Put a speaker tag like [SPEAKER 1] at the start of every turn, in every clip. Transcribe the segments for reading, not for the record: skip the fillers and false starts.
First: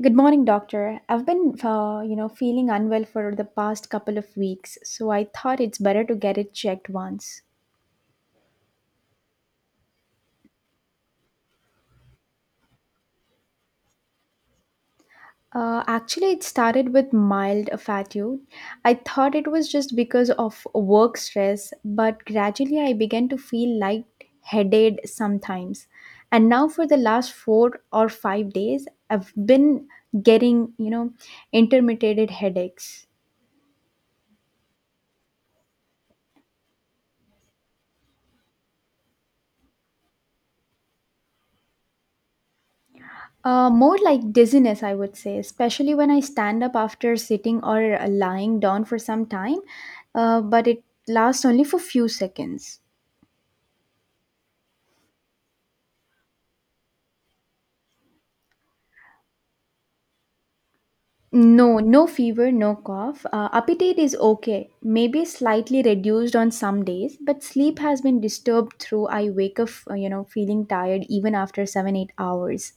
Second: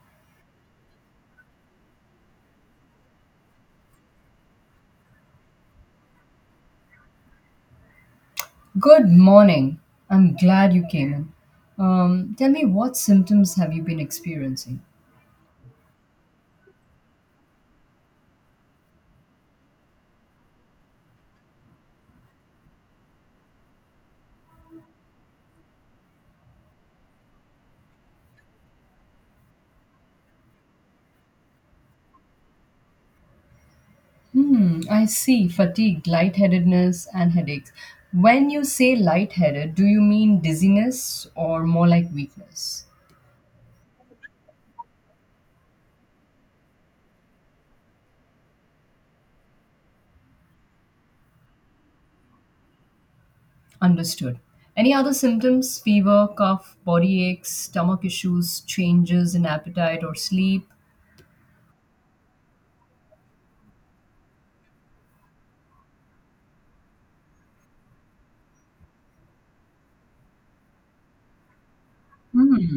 [SPEAKER 1] Good morning, doctor. I've been, feeling unwell for the past couple of weeks, so I thought it's better to get it checked once.
[SPEAKER 2] Good morning. I'm glad you came in. Tell me, what symptoms have you been experiencing?
[SPEAKER 1] Actually, it started with mild fatigue. I thought it was just because of work stress, but gradually I began to feel light-headed sometimes. And now, for the last 4 or 5 days, I've been getting, intermittent headaches.
[SPEAKER 2] I see fatigue, lightheadedness, and headaches. When you say lightheaded, do you mean dizziness or more like weakness?
[SPEAKER 1] More like dizziness, I would say, especially when I stand up after sitting or lying down for some time, but it lasts only for few seconds.
[SPEAKER 2] Understood. Any other symptoms? Fever, cough, body aches, stomach issues, changes in appetite or sleep?
[SPEAKER 1] No, no fever, no cough. Appetite is okay, maybe slightly reduced on some days, but sleep has been disturbed through. I wake up, feeling tired even after seven, 8 hours.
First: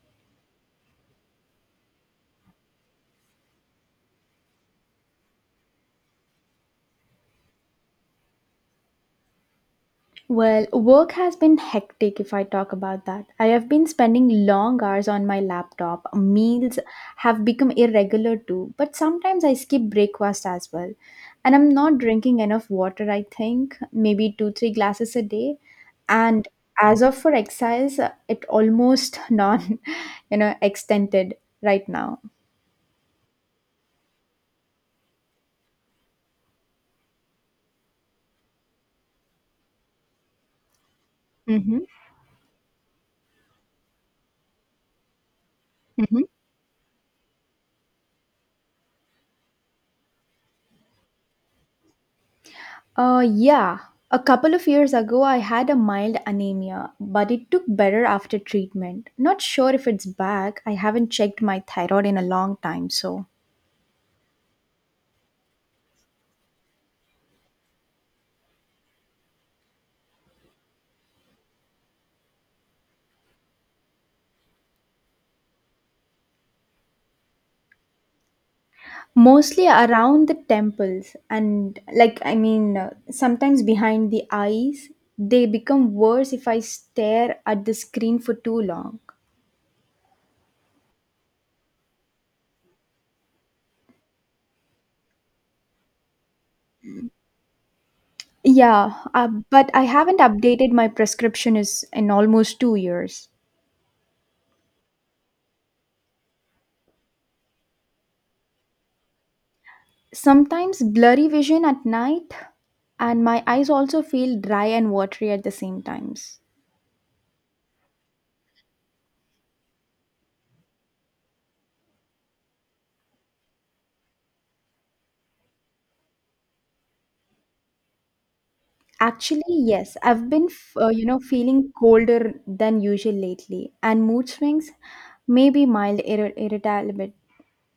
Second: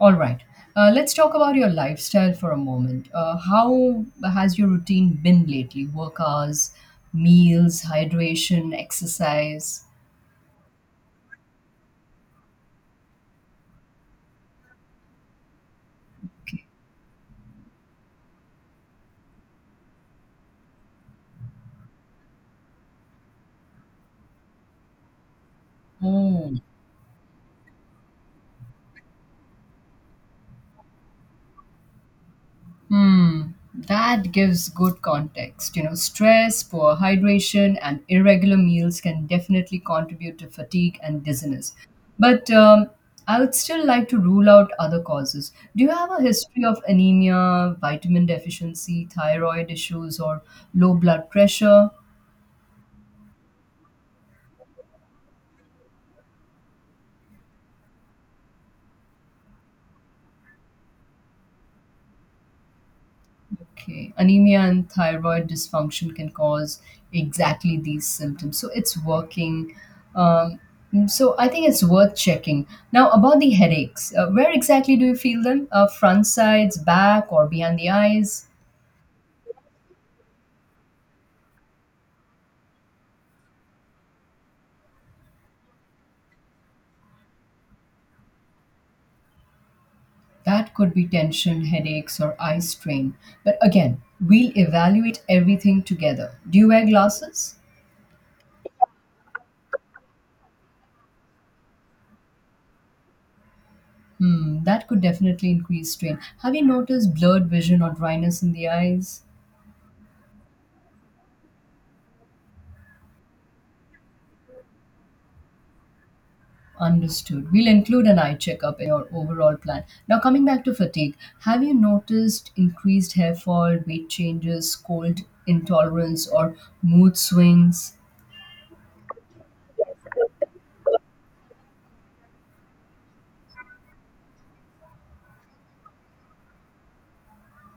[SPEAKER 2] All right. Let's talk about your lifestyle for a moment. How has your routine been lately? Work hours, meals, hydration, exercise.
[SPEAKER 1] Well, work has been hectic if I talk about that. I have been spending long hours on my laptop.
[SPEAKER 2] Okay.
[SPEAKER 1] Meals have become irregular too, but sometimes I skip breakfast as well. And I'm not drinking enough water, I think, maybe two, three glasses a day. And
[SPEAKER 2] Oh.
[SPEAKER 1] as of for exercise, it almost non, extended right now.
[SPEAKER 2] Hmm, that gives good context. Stress, poor hydration, and irregular meals can definitely contribute to fatigue and dizziness.
[SPEAKER 1] Mm-hmm.
[SPEAKER 2] But I would still like to rule out other causes. Do you have a history of anemia, vitamin deficiency, thyroid issues, or low blood pressure?
[SPEAKER 1] Yeah. A couple of years ago, I had a mild anemia, but it took better after treatment. Not sure if it's back. I haven't checked my thyroid in a long time, so.
[SPEAKER 2] Okay. Anemia and thyroid dysfunction can cause exactly these symptoms. So it's working. Um, so I think it's worth checking. Now, about the headaches, where exactly do you feel them? Front sides, back, or behind the eyes?
[SPEAKER 1] Mostly around the temples, and like, I mean, sometimes behind the eyes. They become worse if I stare at the screen for too long.
[SPEAKER 2] That could be tension, headaches, or eye strain. But again, we'll evaluate everything together. Do you wear glasses?
[SPEAKER 1] Yeah, but I haven't updated my prescription is in almost 2 years.
[SPEAKER 2] That could definitely increase strain. Have you noticed blurred vision or dryness in the eyes?
[SPEAKER 1] Sometimes blurry vision at night, and my eyes also feel dry and watery at the same times.
[SPEAKER 2] Understood. We'll include an eye checkup in your overall plan. Now, coming back to fatigue, have you noticed increased hair fall, weight changes, cold intolerance, or mood swings?
[SPEAKER 1] Actually, yes, I've been, feeling colder than usual lately, and mood swings may be mild ir- irritability.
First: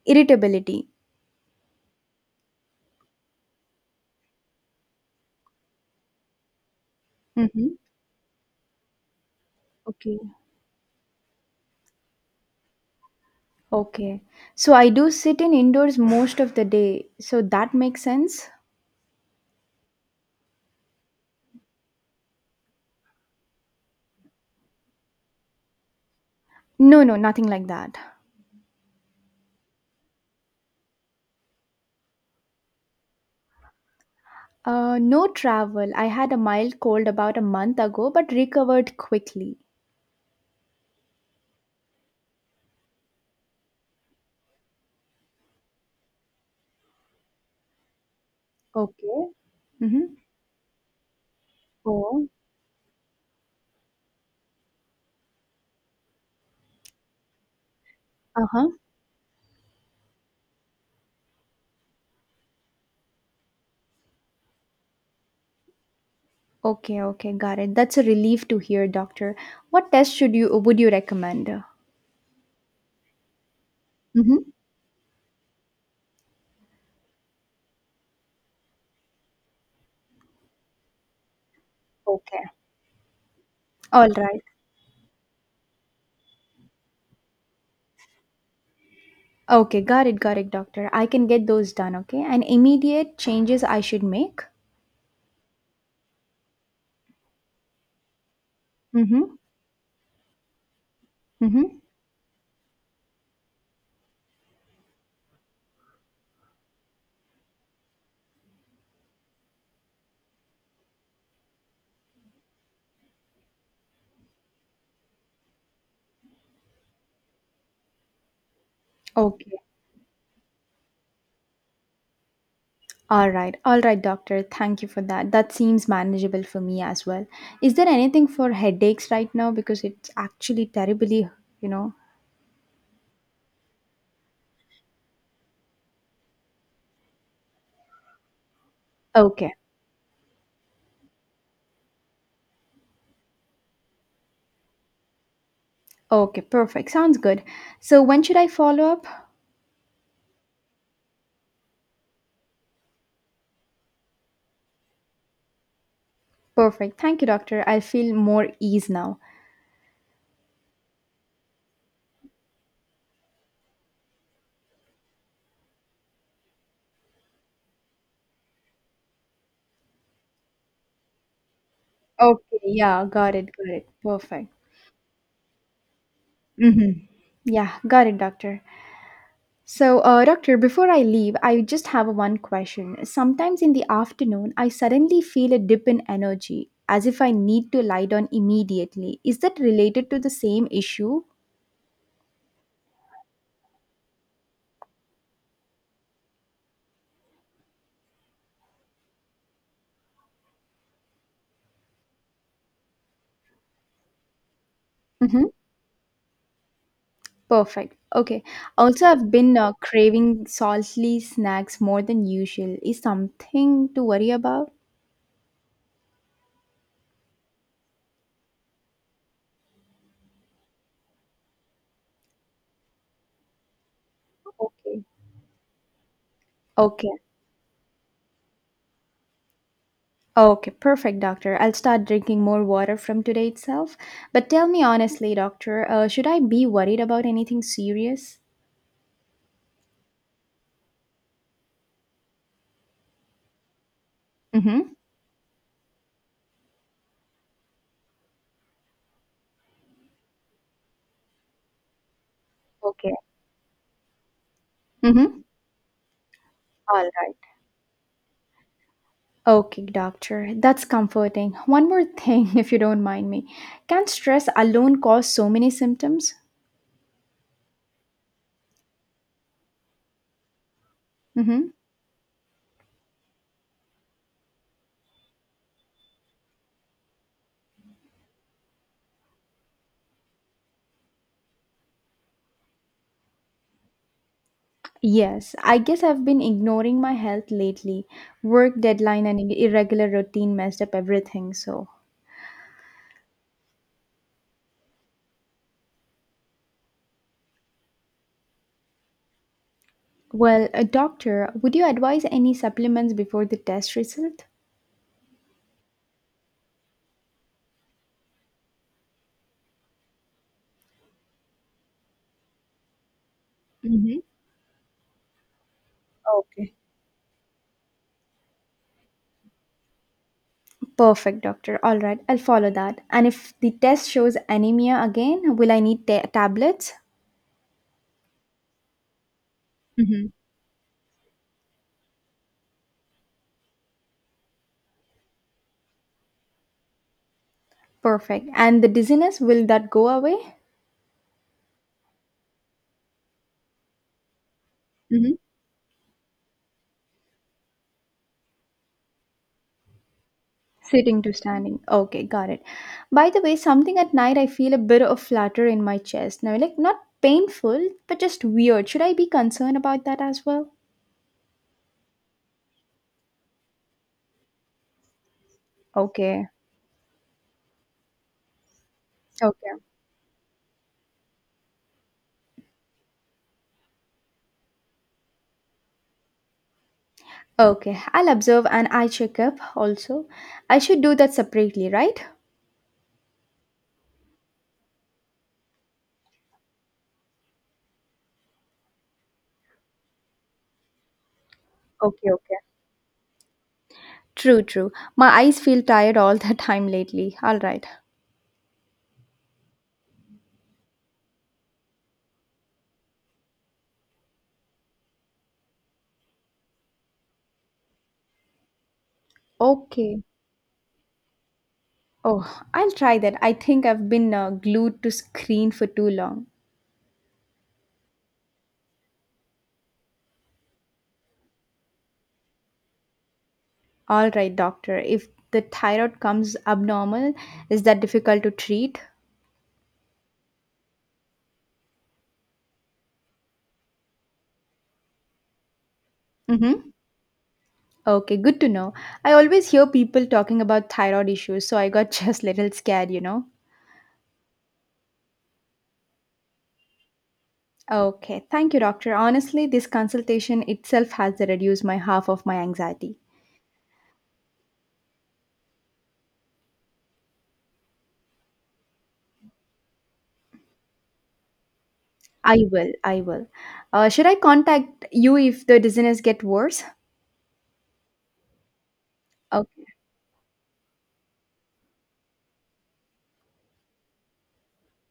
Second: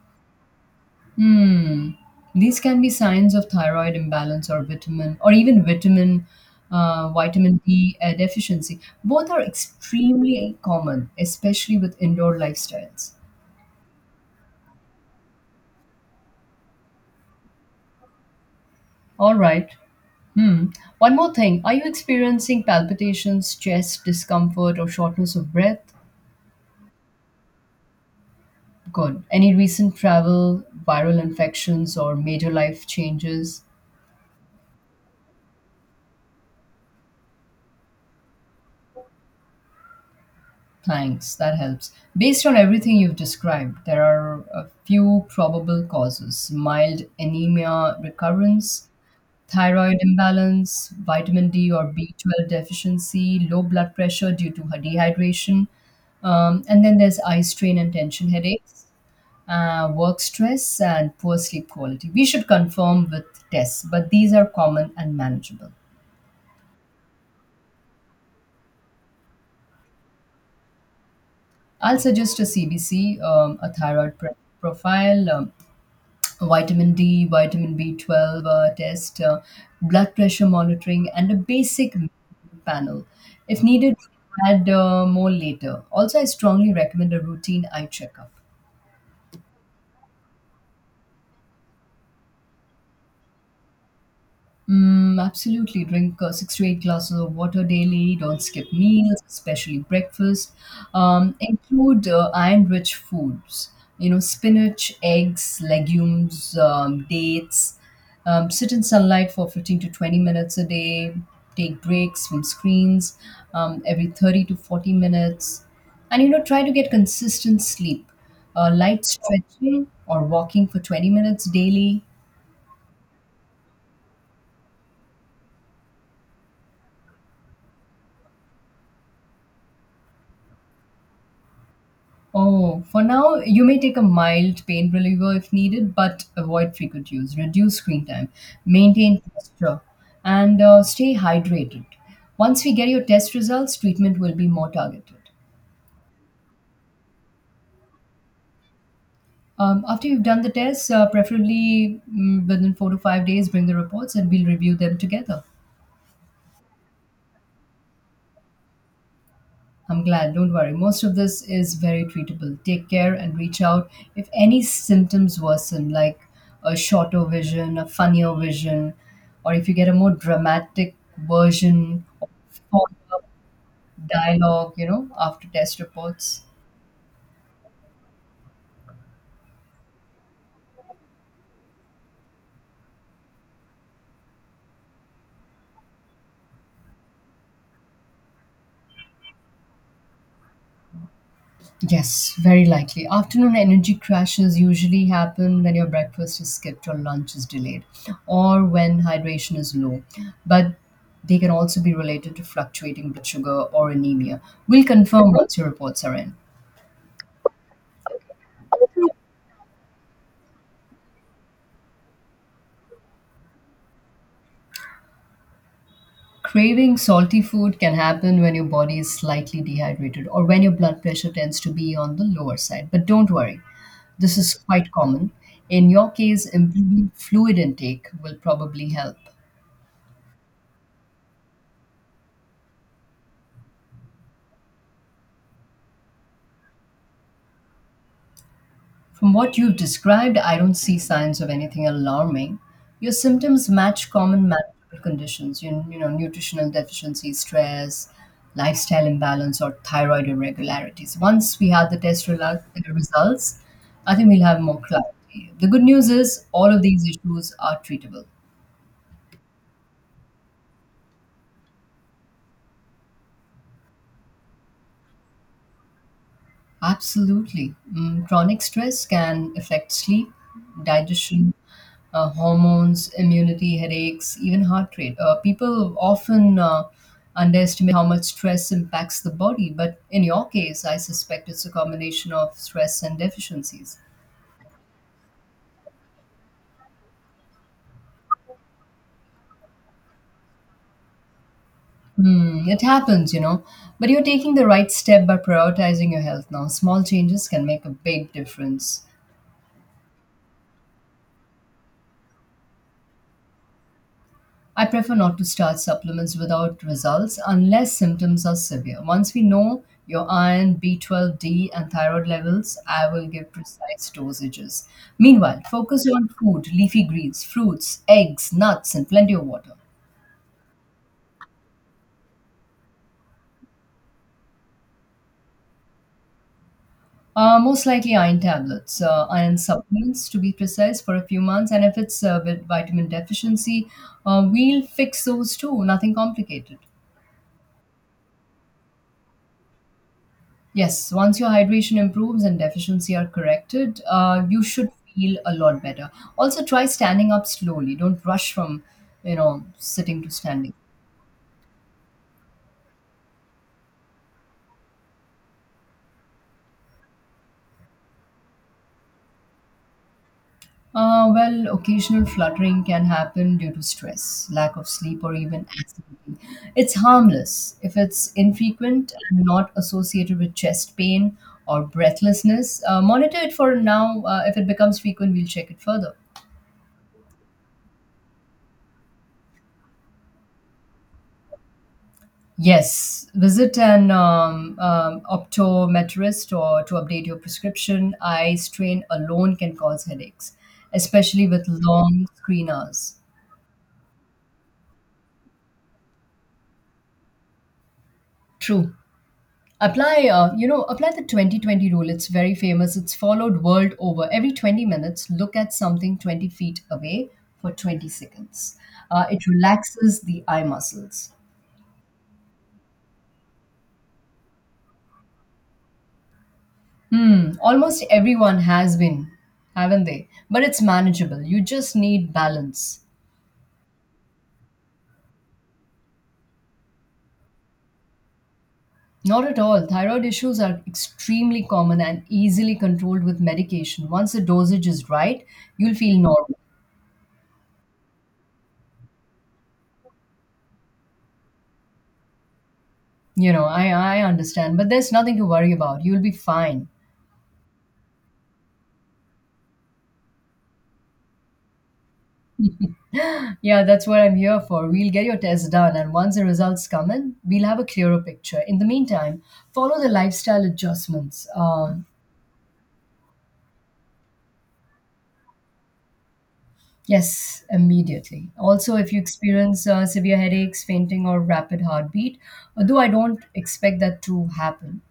[SPEAKER 1] irritability.
[SPEAKER 2] Hmm. These can be signs of thyroid imbalance or vitamin, or even vitamin, vitamin
[SPEAKER 1] Mm-hmm.
[SPEAKER 2] D deficiency. Both are
[SPEAKER 1] Okay.
[SPEAKER 2] extremely common, especially with indoor lifestyles.
[SPEAKER 1] Okay. So I do sit in indoors most of the day. So that makes sense?
[SPEAKER 2] All right. Hmm. One more thing. Are you experiencing palpitations, chest discomfort, or shortness of breath?
[SPEAKER 1] No, no, nothing like that.
[SPEAKER 2] Good. Any recent travel, viral infections, or major life changes?
[SPEAKER 1] No travel. I had a mild cold about a month ago, but recovered quickly.
[SPEAKER 2] Thanks. That helps. Based on everything you've described, there are a few probable causes: mild anemia recurrence,
[SPEAKER 1] Okay.
[SPEAKER 2] thyroid
[SPEAKER 1] Mm-hmm.
[SPEAKER 2] imbalance, vitamin D or
[SPEAKER 1] Oh.
[SPEAKER 2] B12 deficiency, low blood pressure due to dehydration, and then there's eye strain and tension
[SPEAKER 1] Uh huh.
[SPEAKER 2] headaches, work stress, and poor sleep quality. We should confirm with tests, but these are common and manageable.
[SPEAKER 1] Okay, okay, got it. That's a relief to hear, doctor. What test should you would you recommend?
[SPEAKER 2] I'll suggest a CBC, a thyroid
[SPEAKER 1] Mm-hmm.
[SPEAKER 2] profile, vitamin D, vitamin B12 test, blood pressure monitoring, and a basic
[SPEAKER 1] Okay.
[SPEAKER 2] panel. If needed,
[SPEAKER 1] All right.
[SPEAKER 2] add more later. Also, I strongly recommend a routine eye checkup.
[SPEAKER 1] Okay, got it, doctor. I can get those done, okay? And immediate changes I should make?
[SPEAKER 2] Mm, absolutely. Drink six to eight glasses of water daily. Don't skip meals,
[SPEAKER 1] Mm-hmm.
[SPEAKER 2] especially breakfast.
[SPEAKER 1] Mm-hmm.
[SPEAKER 2] Include iron-rich foods. Spinach, eggs, legumes, dates. Sit in sunlight for 15 to 20 minutes a day. Take breaks from screens every 30 to 40 minutes. And try to get consistent sleep. Light
[SPEAKER 1] Okay.
[SPEAKER 2] stretching or walking for 20 minutes daily.
[SPEAKER 1] All right. All right, doctor. Thank you for that. That seems manageable for me as well. Is there anything for headaches right now? Because it's actually terribly, you know.
[SPEAKER 2] Oh, for now, you may take a mild pain reliever if needed, but avoid frequent use. Reduce screen time, maintain
[SPEAKER 1] Okay.
[SPEAKER 2] posture, and stay hydrated. Once we get your test results, treatment will be more targeted.
[SPEAKER 1] Okay, perfect. Sounds good. So when should I follow up?
[SPEAKER 2] After you've done the tests, preferably within 4 to 5 days, bring the reports and we'll review them together.
[SPEAKER 1] Perfect. Thank you, doctor. I feel more ease now.
[SPEAKER 2] I'm glad. Don't worry. Most of this is very treatable. Take care and reach out if any symptoms worsen, like a shorter vision, a funnier vision, or if you get a more dramatic version of
[SPEAKER 1] Okay, yeah,
[SPEAKER 2] follow-up
[SPEAKER 1] got it, got it. Perfect.
[SPEAKER 2] dialogue after test reports.
[SPEAKER 1] Mm-hmm. Yeah, got it, doctor. So, doctor, before I leave, I just have one question. Sometimes in the afternoon, I suddenly feel a dip in energy, as if I need to lie down immediately. Is that related to the same issue?
[SPEAKER 2] Yes, very likely. Afternoon energy crashes usually happen when your breakfast is skipped or lunch is delayed, or when hydration is low. But they can also be related to fluctuating blood sugar or anemia. We'll confirm
[SPEAKER 1] Mm-hmm.
[SPEAKER 2] once your reports are in.
[SPEAKER 1] Perfect. Okay. Also, I've been craving salty snacks more than usual. Is something to worry about?
[SPEAKER 2] Craving salty food can happen when your body is slightly dehydrated or when your blood pressure tends to be on the lower side. But don't worry, this is quite
[SPEAKER 1] Okay.
[SPEAKER 2] common. In your case,
[SPEAKER 1] Okay.
[SPEAKER 2] improving fluid intake will probably help.
[SPEAKER 1] Okay. Perfect, doctor. I'll start drinking more water from today itself. But tell me honestly, doctor, should I be worried about anything serious?
[SPEAKER 2] From what you've described, I don't see signs of anything alarming. Your symptoms match common
[SPEAKER 1] Mm-hmm.
[SPEAKER 2] medical conditions, nutritional deficiency, stress, lifestyle imbalance, or thyroid irregularities. Once we have the test
[SPEAKER 1] Okay.
[SPEAKER 2] results, I think we'll have more
[SPEAKER 1] Mm-hmm.
[SPEAKER 2] clarity. The good news is all of
[SPEAKER 1] All
[SPEAKER 2] these
[SPEAKER 1] right.
[SPEAKER 2] issues are treatable.
[SPEAKER 1] Okay, doctor. That's comforting. One more thing, if you don't mind me. Can stress alone cause so many symptoms?
[SPEAKER 2] Absolutely. Chronic stress can affect sleep, digestion,
[SPEAKER 1] Mm-hmm.
[SPEAKER 2] hormones, immunity, headaches, even heart rate. People often underestimate how much stress impacts the body, but in your case, I suspect it's a combination of stress and deficiencies.
[SPEAKER 1] Yes, I guess I've been ignoring my health lately. Work deadline and irregular routine messed up everything. So,
[SPEAKER 2] It happens. But you're taking the right step by prioritizing your health now. Small changes can make a big difference.
[SPEAKER 1] well, a doctor, would you advise any supplements before the test result?
[SPEAKER 2] I prefer not to start supplements without results unless symptoms are severe. Once we know your iron, B12, D, and thyroid levels, I will give precise
[SPEAKER 1] Hmm.
[SPEAKER 2] dosages. Meanwhile, focus on food,
[SPEAKER 1] Okay.
[SPEAKER 2] leafy greens, fruits, eggs, nuts, and plenty of water.
[SPEAKER 1] Perfect, doctor. All right, I'll follow that. And if the test shows anemia again, will I need tablets?
[SPEAKER 2] Most likely iron
[SPEAKER 1] Hmm.
[SPEAKER 2] supplements to be precise for a few months. And if it's vitamin deficiency, we'll fix those too, nothing complicated.
[SPEAKER 1] Perfect. And the dizziness, will that go away?
[SPEAKER 2] Yes, once your hydration improves and deficiency are corrected, you should feel a lot better. Also, try standing up slowly. Don't rush from sitting to standing.
[SPEAKER 1] Sitting to standing. Okay, got it. By the way, something at night I feel a bit of flutter in my chest. Now, like not painful, but just weird. Should I be concerned about that as well?
[SPEAKER 2] Well, occasional fluttering can happen due to stress, lack of sleep, or even accident.
[SPEAKER 1] Okay.
[SPEAKER 2] It's harmless if it's infrequent and not
[SPEAKER 1] Okay.
[SPEAKER 2] associated with chest pain or breathlessness. Monitor it for now. If it becomes frequent, we'll check it further.
[SPEAKER 1] Okay. I'll observe and I check up also. I should do that separately, right?
[SPEAKER 2] Yes, visit an optometrist or to update your prescription. Eye strain alone can cause headaches, especially with long
[SPEAKER 1] Okay, okay.
[SPEAKER 2] screen hours.
[SPEAKER 1] True, true. My eyes feel tired all the time lately. All right.
[SPEAKER 2] True. Apply the 2020 rule. It's very famous. It's followed world over. Every 20 minutes, look at something 20 feet away for 20 seconds. It
[SPEAKER 1] Okay.
[SPEAKER 2] relaxes the eye muscles.
[SPEAKER 1] Oh, I'll try that. I think I've been glued to screen for too long.
[SPEAKER 2] Hmm. Almost everyone has been, haven't they? But it's manageable. You just need balance.
[SPEAKER 1] All right, doctor. If the thyroid comes abnormal, is that difficult to treat?
[SPEAKER 2] Not at all. Thyroid issues are extremely common and easily controlled with medication. Once the dosage is right, you'll feel normal.
[SPEAKER 1] Mm-hmm. Okay, good to know. I always hear people talking about thyroid issues, so I got just little scared.
[SPEAKER 2] You know, I, I understand, but there's nothing to worry about. You'll be fine.
[SPEAKER 1] Okay, thank you, doctor. Honestly, this consultation itself has reduced my half of my anxiety.
[SPEAKER 2] Yeah, that's what I'm here for. We'll get your test done, and once the results come in, we'll have a clearer picture. In the meantime, follow the lifestyle adjustments.
[SPEAKER 1] I will, I will. Should I contact you if the dizziness get worse?
[SPEAKER 2] Yes, immediately. Also, if you
[SPEAKER 1] Okay.
[SPEAKER 2] experience severe headaches, fainting, or rapid heartbeat, although I don't expect that to happen.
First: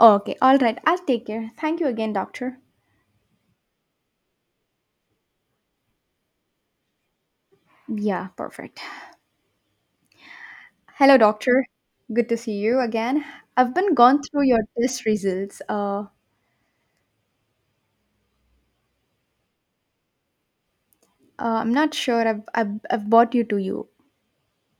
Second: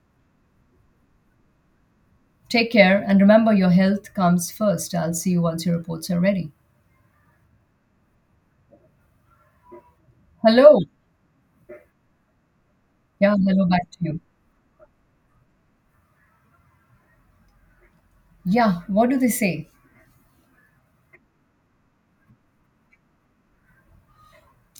[SPEAKER 1] Okay, all right. I'll take care. Thank you again, doctor.
[SPEAKER 2] Take care and remember your health comes first. I'll see you once your reports are ready.
[SPEAKER 1] Yeah, perfect.
[SPEAKER 2] Hello.
[SPEAKER 1] Hello, doctor. Good to see you again.
[SPEAKER 2] Yeah, hello
[SPEAKER 1] I've
[SPEAKER 2] back
[SPEAKER 1] been
[SPEAKER 2] to
[SPEAKER 1] gone
[SPEAKER 2] you.
[SPEAKER 1] through your test results.
[SPEAKER 2] Yeah, what do they say?
[SPEAKER 1] I'm not sure. I've brought you to you.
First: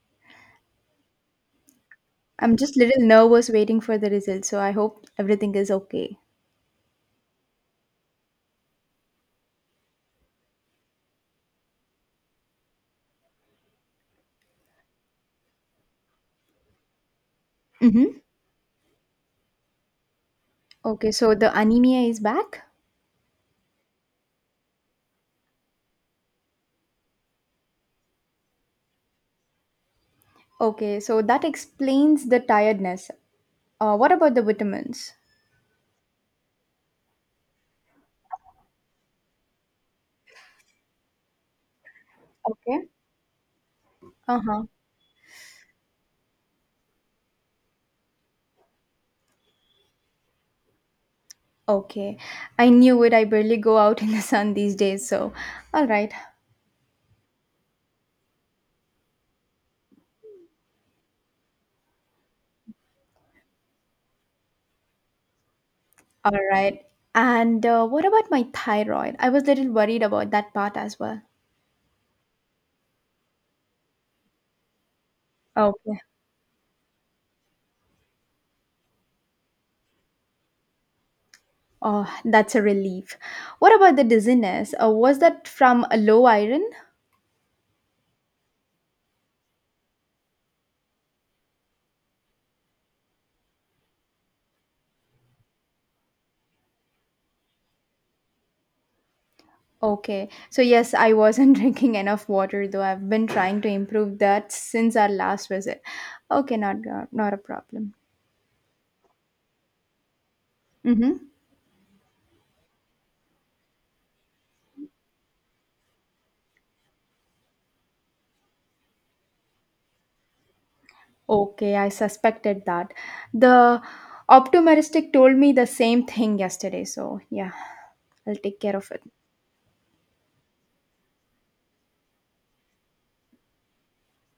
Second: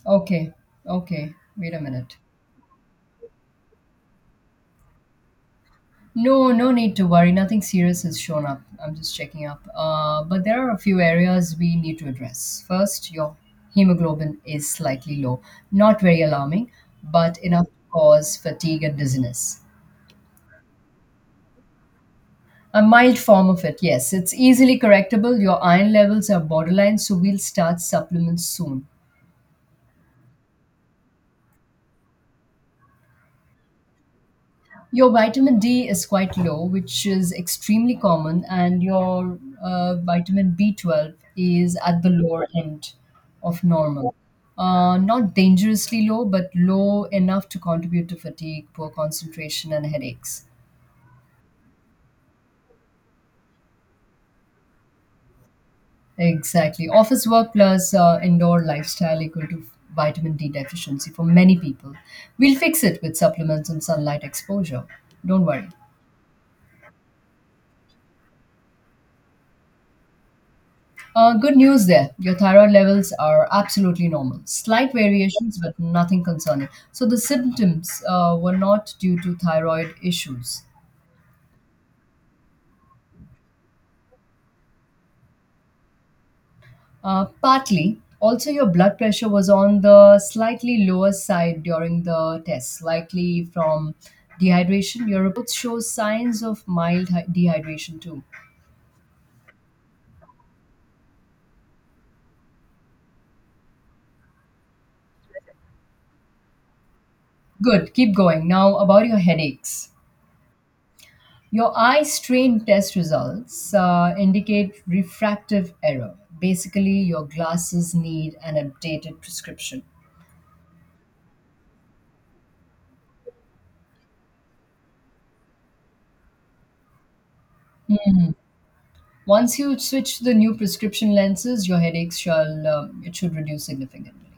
[SPEAKER 2] Okay, okay, wait a minute.
[SPEAKER 1] I'm just little nervous waiting for the results. So I hope everything is okay.
[SPEAKER 2] No, no need to worry. Nothing serious has shown up. I'm just checking up. But there are a few areas we need to address. First, your hemoglobin is slightly low. Not very alarming, but enough to
[SPEAKER 1] Mm-hmm.
[SPEAKER 2] cause fatigue and dizziness.
[SPEAKER 1] Okay. So the anemia is back.
[SPEAKER 2] A mild form of it, yes. It's easily correctable. Your iron levels are borderline, so we'll start supplements soon.
[SPEAKER 1] Okay. So that explains the tiredness. What about the
[SPEAKER 2] Your
[SPEAKER 1] vitamins?
[SPEAKER 2] vitamin D is quite low, which is extremely common, and your vitamin B12 is at the lower
[SPEAKER 1] Okay.
[SPEAKER 2] end of normal.
[SPEAKER 1] Uh huh.
[SPEAKER 2] Not dangerously low, but low enough to contribute to fatigue, poor concentration, and headaches.
[SPEAKER 1] Okay. I knew it. I barely go out in the sun these days. So, all right.
[SPEAKER 2] Exactly. Office work plus indoor lifestyle equal to vitamin D deficiency for many people. We'll fix it with supplements and sunlight exposure. Don't worry.
[SPEAKER 1] All right. And what about my thyroid? I was a little worried about that part as well.
[SPEAKER 2] Good news there. Your thyroid levels are absolutely normal. Slight variations, but
[SPEAKER 1] Okay.
[SPEAKER 2] nothing concerning. So the symptoms were not due to thyroid issues.
[SPEAKER 1] Oh, that's a relief. What about the dizziness? Was that from a low iron?
[SPEAKER 2] Partly. Also, your blood pressure was on the slightly lower side during the test, likely from dehydration. Your reports show signs of mild dehydration too.
[SPEAKER 1] Okay. So, yes, I wasn't drinking enough water, though I've been trying to improve that since our last visit. Okay, not a problem.
[SPEAKER 2] Good, keep going. Now, about your headaches.
[SPEAKER 1] Mm-hmm.
[SPEAKER 2] Your eye strain test results indicate refractive error. Basically, your glasses need an updated prescription.
[SPEAKER 1] Okay, I suspected that. The optometrist told me the same thing yesterday, so yeah, I'll take care of it.
[SPEAKER 2] Once you switch to the new prescription lenses, your headaches shall it should reduce significantly.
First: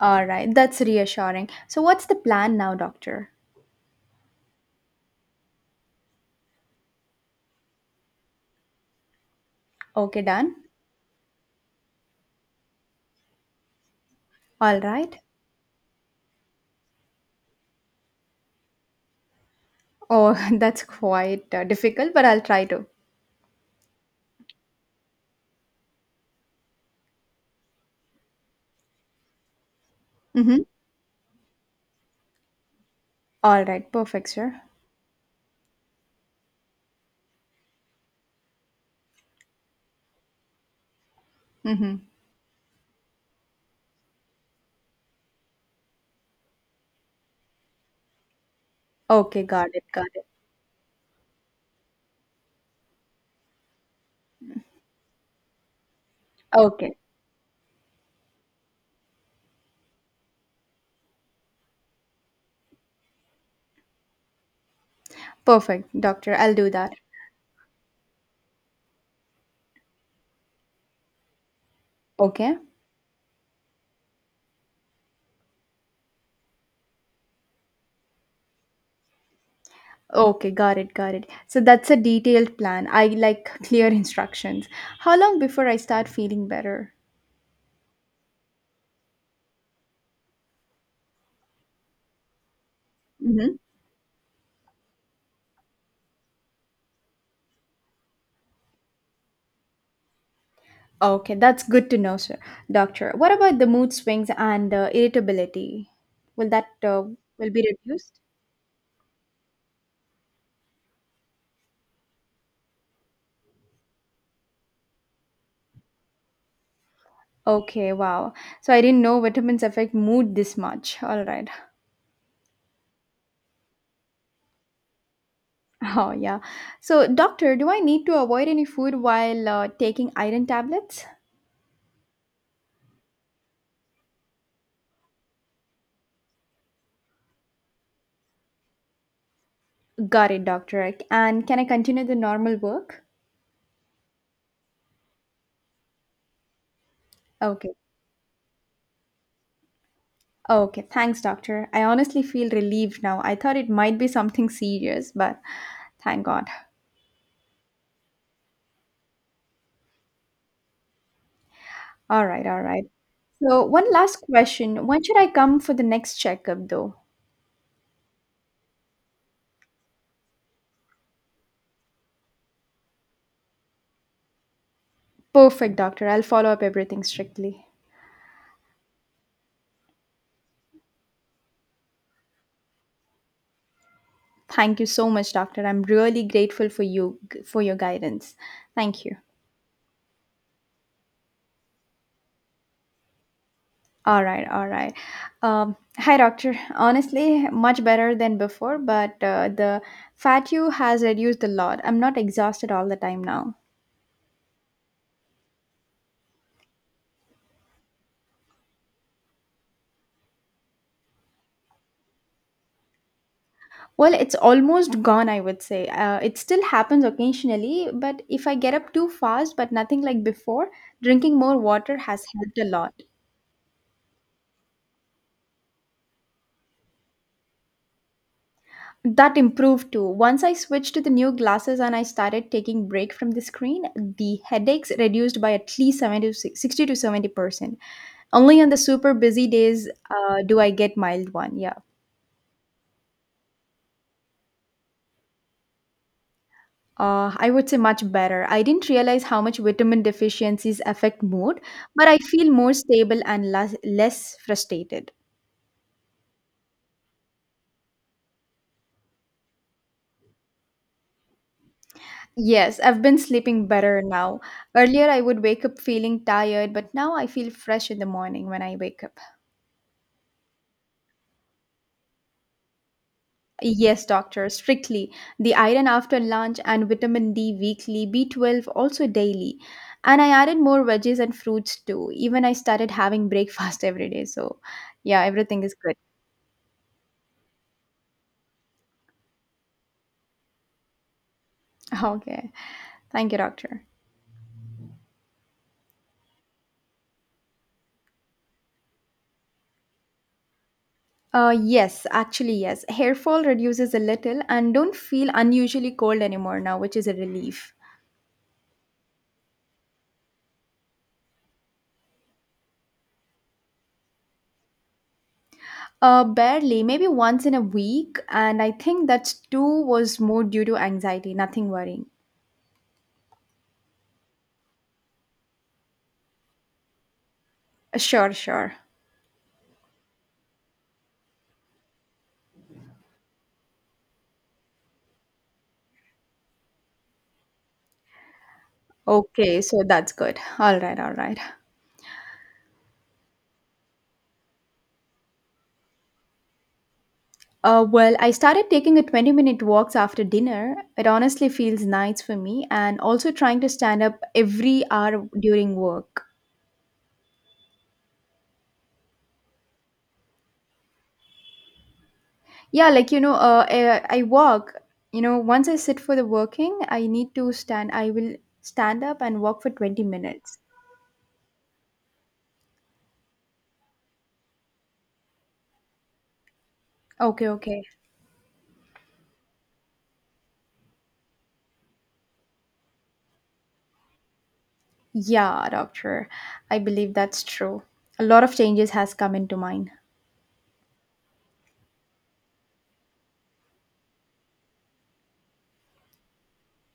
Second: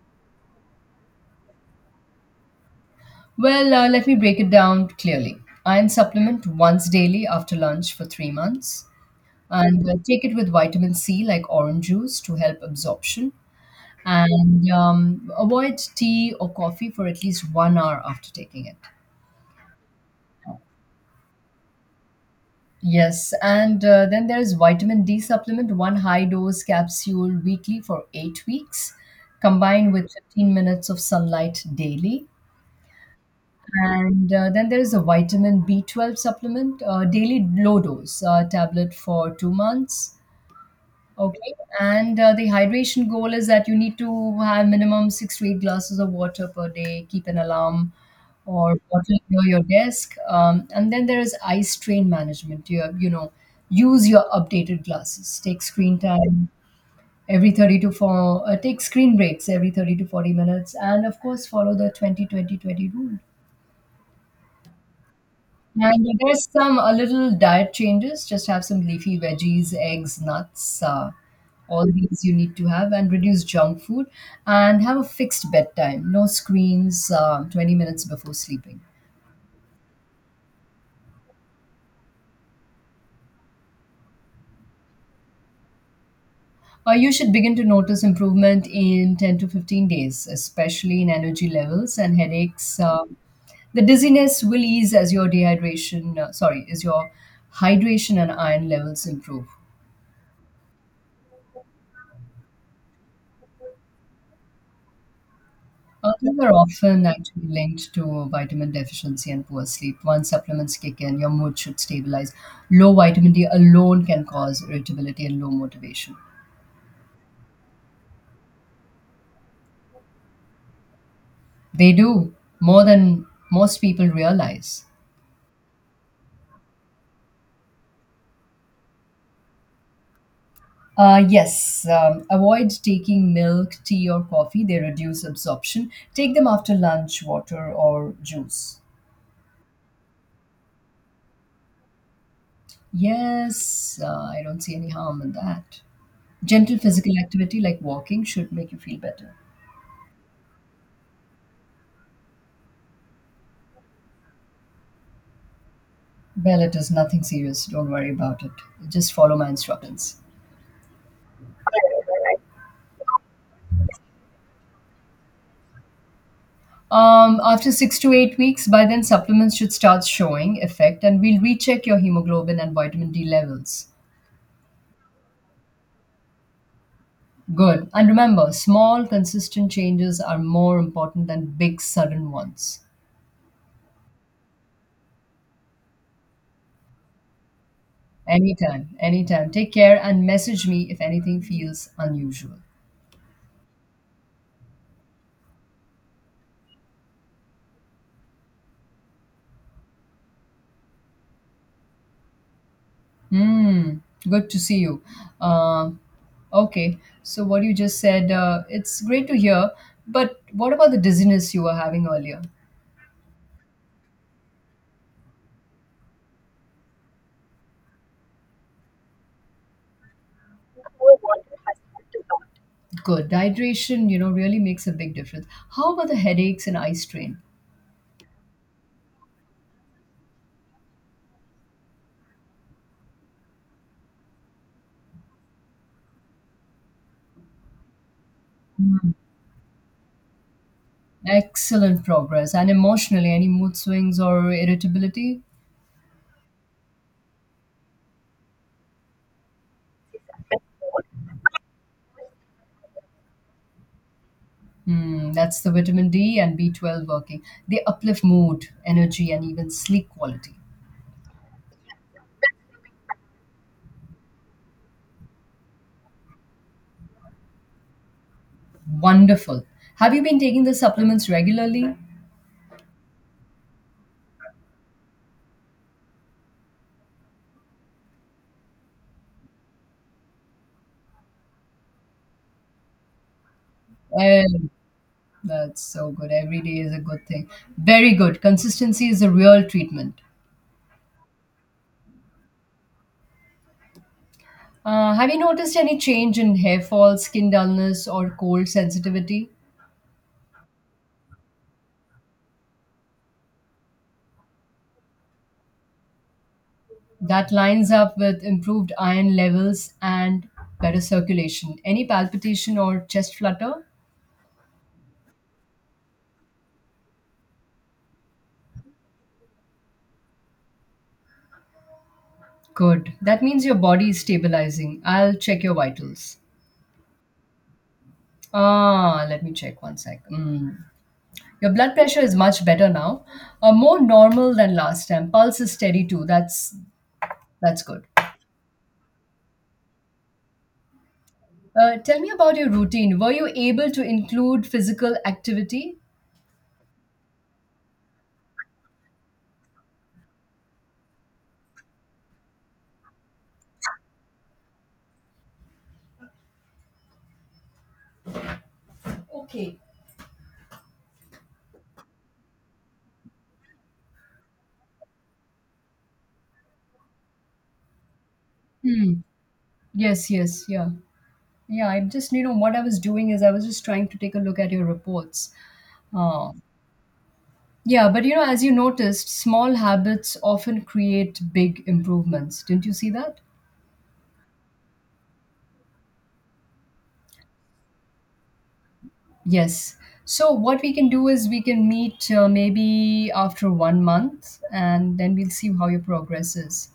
[SPEAKER 1] All right, that's reassuring. So, what's the plan now, doctor?
[SPEAKER 2] Well, let me break it down clearly. Iron supplement once daily after lunch for 3 months, and
[SPEAKER 1] Okay,
[SPEAKER 2] take it with
[SPEAKER 1] done.
[SPEAKER 2] vitamin C like orange juice to help absorption. And
[SPEAKER 1] All right.
[SPEAKER 2] avoid tea or coffee for at least 1 hour after taking it.
[SPEAKER 1] Oh, that's quite difficult, but I'll try to.
[SPEAKER 2] Yes, and then there is vitamin D supplement, one high dose capsule weekly for 8 weeks, combined with 15
[SPEAKER 1] Mm-hmm.
[SPEAKER 2] minutes of sunlight daily.
[SPEAKER 1] All right, perfect,
[SPEAKER 2] And
[SPEAKER 1] sir.
[SPEAKER 2] then there is a vitamin B12 supplement, daily low dose tablet for 2 months. Okay.
[SPEAKER 1] Mm-hmm.
[SPEAKER 2] And the hydration goal is that you need to have minimum six to eight glasses of water per day, keep an alarm or bottle
[SPEAKER 1] Okay,
[SPEAKER 2] near your
[SPEAKER 1] got it, got
[SPEAKER 2] desk.
[SPEAKER 1] it.
[SPEAKER 2] And then there is eye strain management. You, have- you know, use your updated glasses,
[SPEAKER 1] Okay,
[SPEAKER 2] take screen breaks every 30 to 40 minutes and of course follow the 20-20-20 rule.
[SPEAKER 1] perfect,
[SPEAKER 2] And
[SPEAKER 1] doctor.
[SPEAKER 2] there's
[SPEAKER 1] I'll do
[SPEAKER 2] some a
[SPEAKER 1] that.
[SPEAKER 2] little diet changes. Just have some leafy veggies, eggs, nuts. All these you
[SPEAKER 1] Okay.
[SPEAKER 2] need to have and reduce junk food and have a fixed bedtime. No screens 20 minutes before sleeping.
[SPEAKER 1] Okay, got it, got it. So that's a detailed plan. I like clear instructions. How long before I start feeling better?
[SPEAKER 2] You should begin to notice improvement in 10 to 15 days, especially in energy levels and headaches.
[SPEAKER 1] Mm-hmm.
[SPEAKER 2] The dizziness will ease as your hydration and iron levels improve.
[SPEAKER 1] Okay, that's good to know, sir. Doctor, what about the mood swings and irritability?
[SPEAKER 2] These
[SPEAKER 1] Will
[SPEAKER 2] are
[SPEAKER 1] that uh,
[SPEAKER 2] often actually
[SPEAKER 1] will be
[SPEAKER 2] linked
[SPEAKER 1] reduced?
[SPEAKER 2] to vitamin deficiency and poor sleep. Once supplements kick in, your mood should stabilize. Low vitamin D alone can cause irritability and low motivation.
[SPEAKER 1] Okay, wow. So I didn't know vitamins affect mood this much. All right.
[SPEAKER 2] They do more than most people realize.
[SPEAKER 1] Oh, yeah. So, doctor, do I need to avoid any food while taking iron tablets?
[SPEAKER 2] Yes, avoid taking milk, tea, or coffee. They reduce absorption. Take them after lunch, water, or juice.
[SPEAKER 1] Got it, doctor. And can I continue the normal work?
[SPEAKER 2] Yes, I don't see any harm in that. Gentle physical activity
[SPEAKER 1] Okay.
[SPEAKER 2] like walking should make you feel better.
[SPEAKER 1] Okay, thanks, doctor. I honestly feel relieved now. I thought it might be something serious, but thank God.
[SPEAKER 2] Well, it is nothing serious. Don't worry about it. Just follow my instructions.
[SPEAKER 1] All right, all right. So, one last question. When should I come for the next checkup, though?
[SPEAKER 2] After six to eight weeks, by then supplements should start showing effect, and we'll recheck your hemoglobin and vitamin D levels.
[SPEAKER 1] Perfect, doctor. I'll follow up everything strictly.
[SPEAKER 2] Good. And remember, small, consistent changes are more important than big, sudden ones.
[SPEAKER 1] Thank you so much, doctor. I'm really grateful for your guidance.
[SPEAKER 2] Anytime,
[SPEAKER 1] Thank you.
[SPEAKER 2] anytime. Take care and message me if anything feels unusual.
[SPEAKER 1] All right, all right. Hi, doctor. Honestly, much better than before, but the fat you has reduced a lot. I'm not exhausted all the time now.
[SPEAKER 2] Mm, good to see you. Uh, okay, so what you just said, it's great to hear. But what about the dizziness you were having earlier?
[SPEAKER 1] Well, it's almost gone, I would say. It still happens occasionally, but if I get up too fast, but nothing like before, drinking more water has helped a lot.
[SPEAKER 2] Good. Dehydration, you know, really makes a big difference. How about the headaches and eye strain?
[SPEAKER 1] That improved too. Once I switched to the new glasses and I started taking break from the screen, the headaches reduced by at least 70 to 60 to 70%. Only on the super busy days do I get mild one. Yeah.
[SPEAKER 2] Excellent progress. And emotionally, any mood swings or irritability?
[SPEAKER 1] I would say much better. I didn't realize how much vitamin deficiencies affect mood, but I feel more stable and less frustrated.
[SPEAKER 2] Hmm, that's the vitamin D and B12 working. They uplift mood, energy, and even sleep quality.
[SPEAKER 1] Yes, I've been sleeping better now. Earlier, I would wake up feeling tired, but now I feel fresh in the morning when I wake up.
[SPEAKER 2] Wonderful. Have you been taking the supplements regularly?
[SPEAKER 1] Yes, doctor, strictly. The iron after lunch and vitamin D weekly, B12 also daily. And I added more veggies and fruits too. Even I started having breakfast every day.
[SPEAKER 2] Well.
[SPEAKER 1] So, yeah, everything is
[SPEAKER 2] That's
[SPEAKER 1] good.
[SPEAKER 2] so good. Every day is a good thing. Very good. Consistency is a real treatment.
[SPEAKER 1] Okay. Thank you, doctor.
[SPEAKER 2] Have you noticed any change in hair fall, skin dullness, or cold sensitivity?
[SPEAKER 1] Yes, actually, yes. Hair fall reduces a little and don't feel unusually cold anymore now, which is a
[SPEAKER 2] That
[SPEAKER 1] relief.
[SPEAKER 2] lines up with improved iron levels and better circulation. Any palpitation or chest flutter?
[SPEAKER 1] Barely, maybe once in a week, and I think that too was more due to anxiety, nothing worrying.
[SPEAKER 2] Good. That means your body is stabilizing. I'll check your vitals.
[SPEAKER 1] Sure, sure.
[SPEAKER 2] Ah, let me check one sec. Mm. Your blood pressure is much better now. More normal than last time. Pulse is steady too. That's good.
[SPEAKER 1] Okay, so that's good. All right, all right.
[SPEAKER 2] Tell me about your routine. Were you able to include physical activity?
[SPEAKER 1] Well, I started taking a 20-minute walks after dinner. It honestly feels nice for me, and also trying to stand up every hour during work.
[SPEAKER 2] Okay.
[SPEAKER 1] Yeah, like you know, I walk. You know, once I sit for the working, I need to stand. I will stand
[SPEAKER 2] Hmm.
[SPEAKER 1] up and walk for twenty
[SPEAKER 2] Yes,
[SPEAKER 1] minutes.
[SPEAKER 2] yes, yeah. Yeah, I'm just, you know, what I was doing is I was just trying to take a look at your reports. Uh,
[SPEAKER 1] Okay, okay.
[SPEAKER 2] yeah, but you know, as you noticed, small habits often create big improvements. Didn't you see that?
[SPEAKER 1] Yeah, doctor. I believe that's true. A lot of changes has come into mine.
[SPEAKER 2] Yes. So, what we can do is we can meet maybe after one month and then we'll see how your progress is.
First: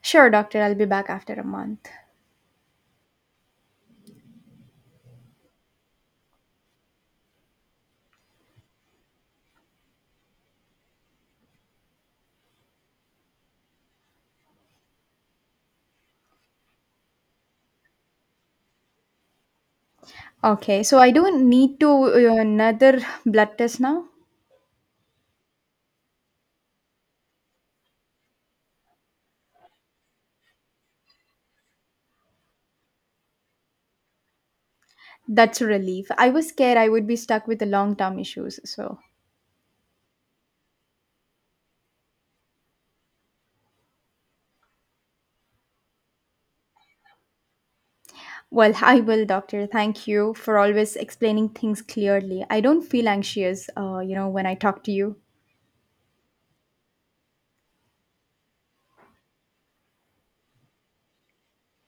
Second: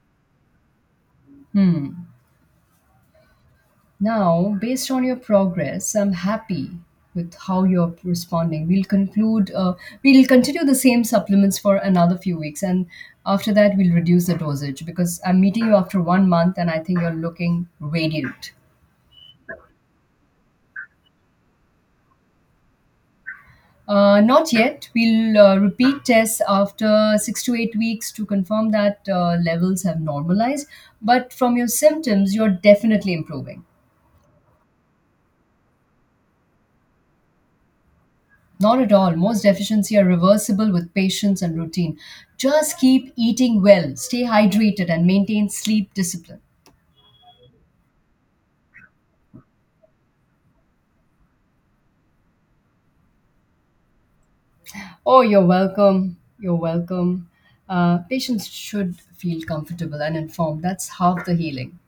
[SPEAKER 1] Sure, doctor. I'll be back after a month.
[SPEAKER 2] Hmm. Now, based on your progress, I'm happy with how you're responding. We'll continue the same supplements for another few weeks, and after that, we'll reduce the dosage because I'm meeting you after one month and I think you're looking radiant.
[SPEAKER 1] Okay, so I don't need to another blood test now.
[SPEAKER 2] Not yet. We'll repeat tests after six to eight weeks to confirm that levels have normalized. But from your symptoms, you're definitely improving.
[SPEAKER 1] That's a relief. I was scared I would be stuck with the long term issues.
[SPEAKER 2] Not at
[SPEAKER 1] So
[SPEAKER 2] all. Most deficiency are reversible with patience and routine. Just keep eating well, stay hydrated, and maintain sleep discipline.
[SPEAKER 1] well, I will, doctor. Thank you for always explaining things clearly. I don't feel anxious, when I talk to you.
[SPEAKER 2] Oh, you're welcome. You're welcome. Patients should feel comfortable and informed. That's half the healing.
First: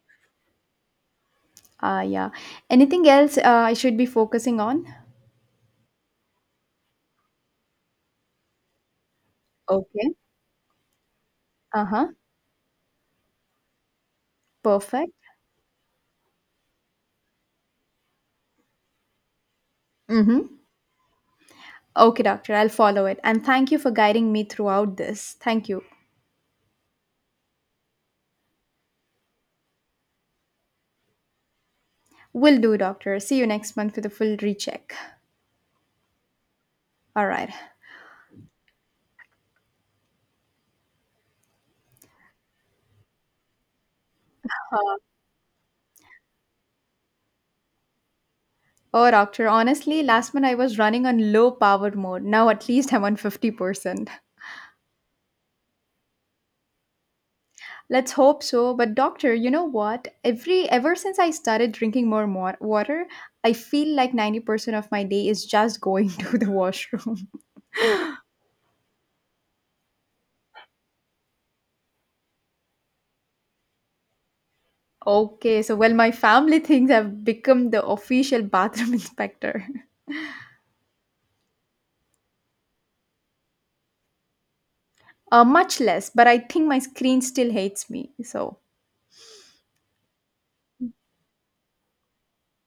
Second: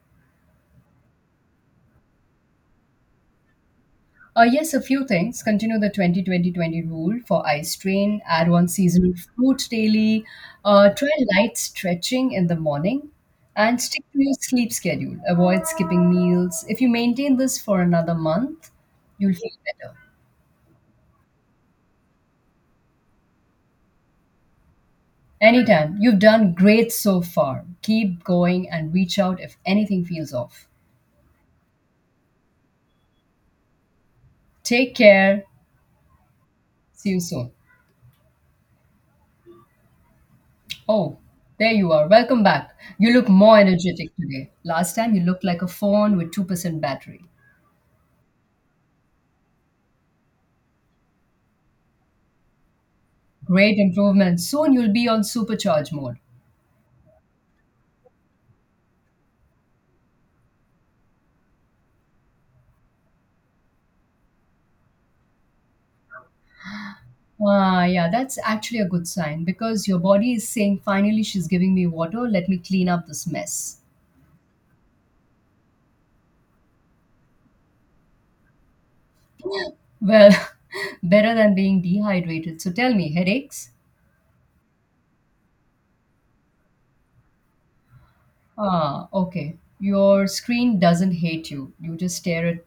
[SPEAKER 1] Yeah. Anything else I should be focusing
[SPEAKER 2] Yes, a
[SPEAKER 1] on?
[SPEAKER 2] few things. Continue the 20-20-20 rule for eye strain. Add one seasonal fruit
[SPEAKER 1] Okay.
[SPEAKER 2] daily. Try light
[SPEAKER 1] Uh huh.
[SPEAKER 2] stretching in the morning. And stick to your sleep
[SPEAKER 1] Perfect.
[SPEAKER 2] schedule. Avoid skipping meals. If you maintain this for another month, you'll feel better.
[SPEAKER 1] Mm-hmm. Okay, doctor, I'll follow it. And thank you for guiding me throughout this. Thank you.
[SPEAKER 2] Anytime. You've done great so far. Keep going and reach out if anything feels off.
[SPEAKER 1] Will do, doctor. See you next month with a full recheck.
[SPEAKER 2] Take care. See you
[SPEAKER 1] All right.
[SPEAKER 2] soon. Oh, there you are. Welcome back. You look more energetic today. Last time you looked like a phone with 2% battery.
[SPEAKER 1] Oh, doctor, honestly, last month I was running on low powered mode. Now at least I'm on
[SPEAKER 2] Great
[SPEAKER 1] 50%.
[SPEAKER 2] improvement. Soon you'll be on supercharge mode.
[SPEAKER 1] Let's hope so. But doctor, you know what? Ever since I started drinking water, I feel like 90% of my day is just going to the washroom.
[SPEAKER 2] Ah, yeah, that's actually a good sign because your body is saying, finally, she's giving me water. Let me clean up this mess.
[SPEAKER 1] Okay, so well, my family thinks I've become the official bathroom inspector.
[SPEAKER 2] Well, better than being dehydrated. So tell me, headaches?
[SPEAKER 1] Much less, but I think my screen still hates me. So
[SPEAKER 2] Ah, okay. Your screen doesn't hate you. You just stare at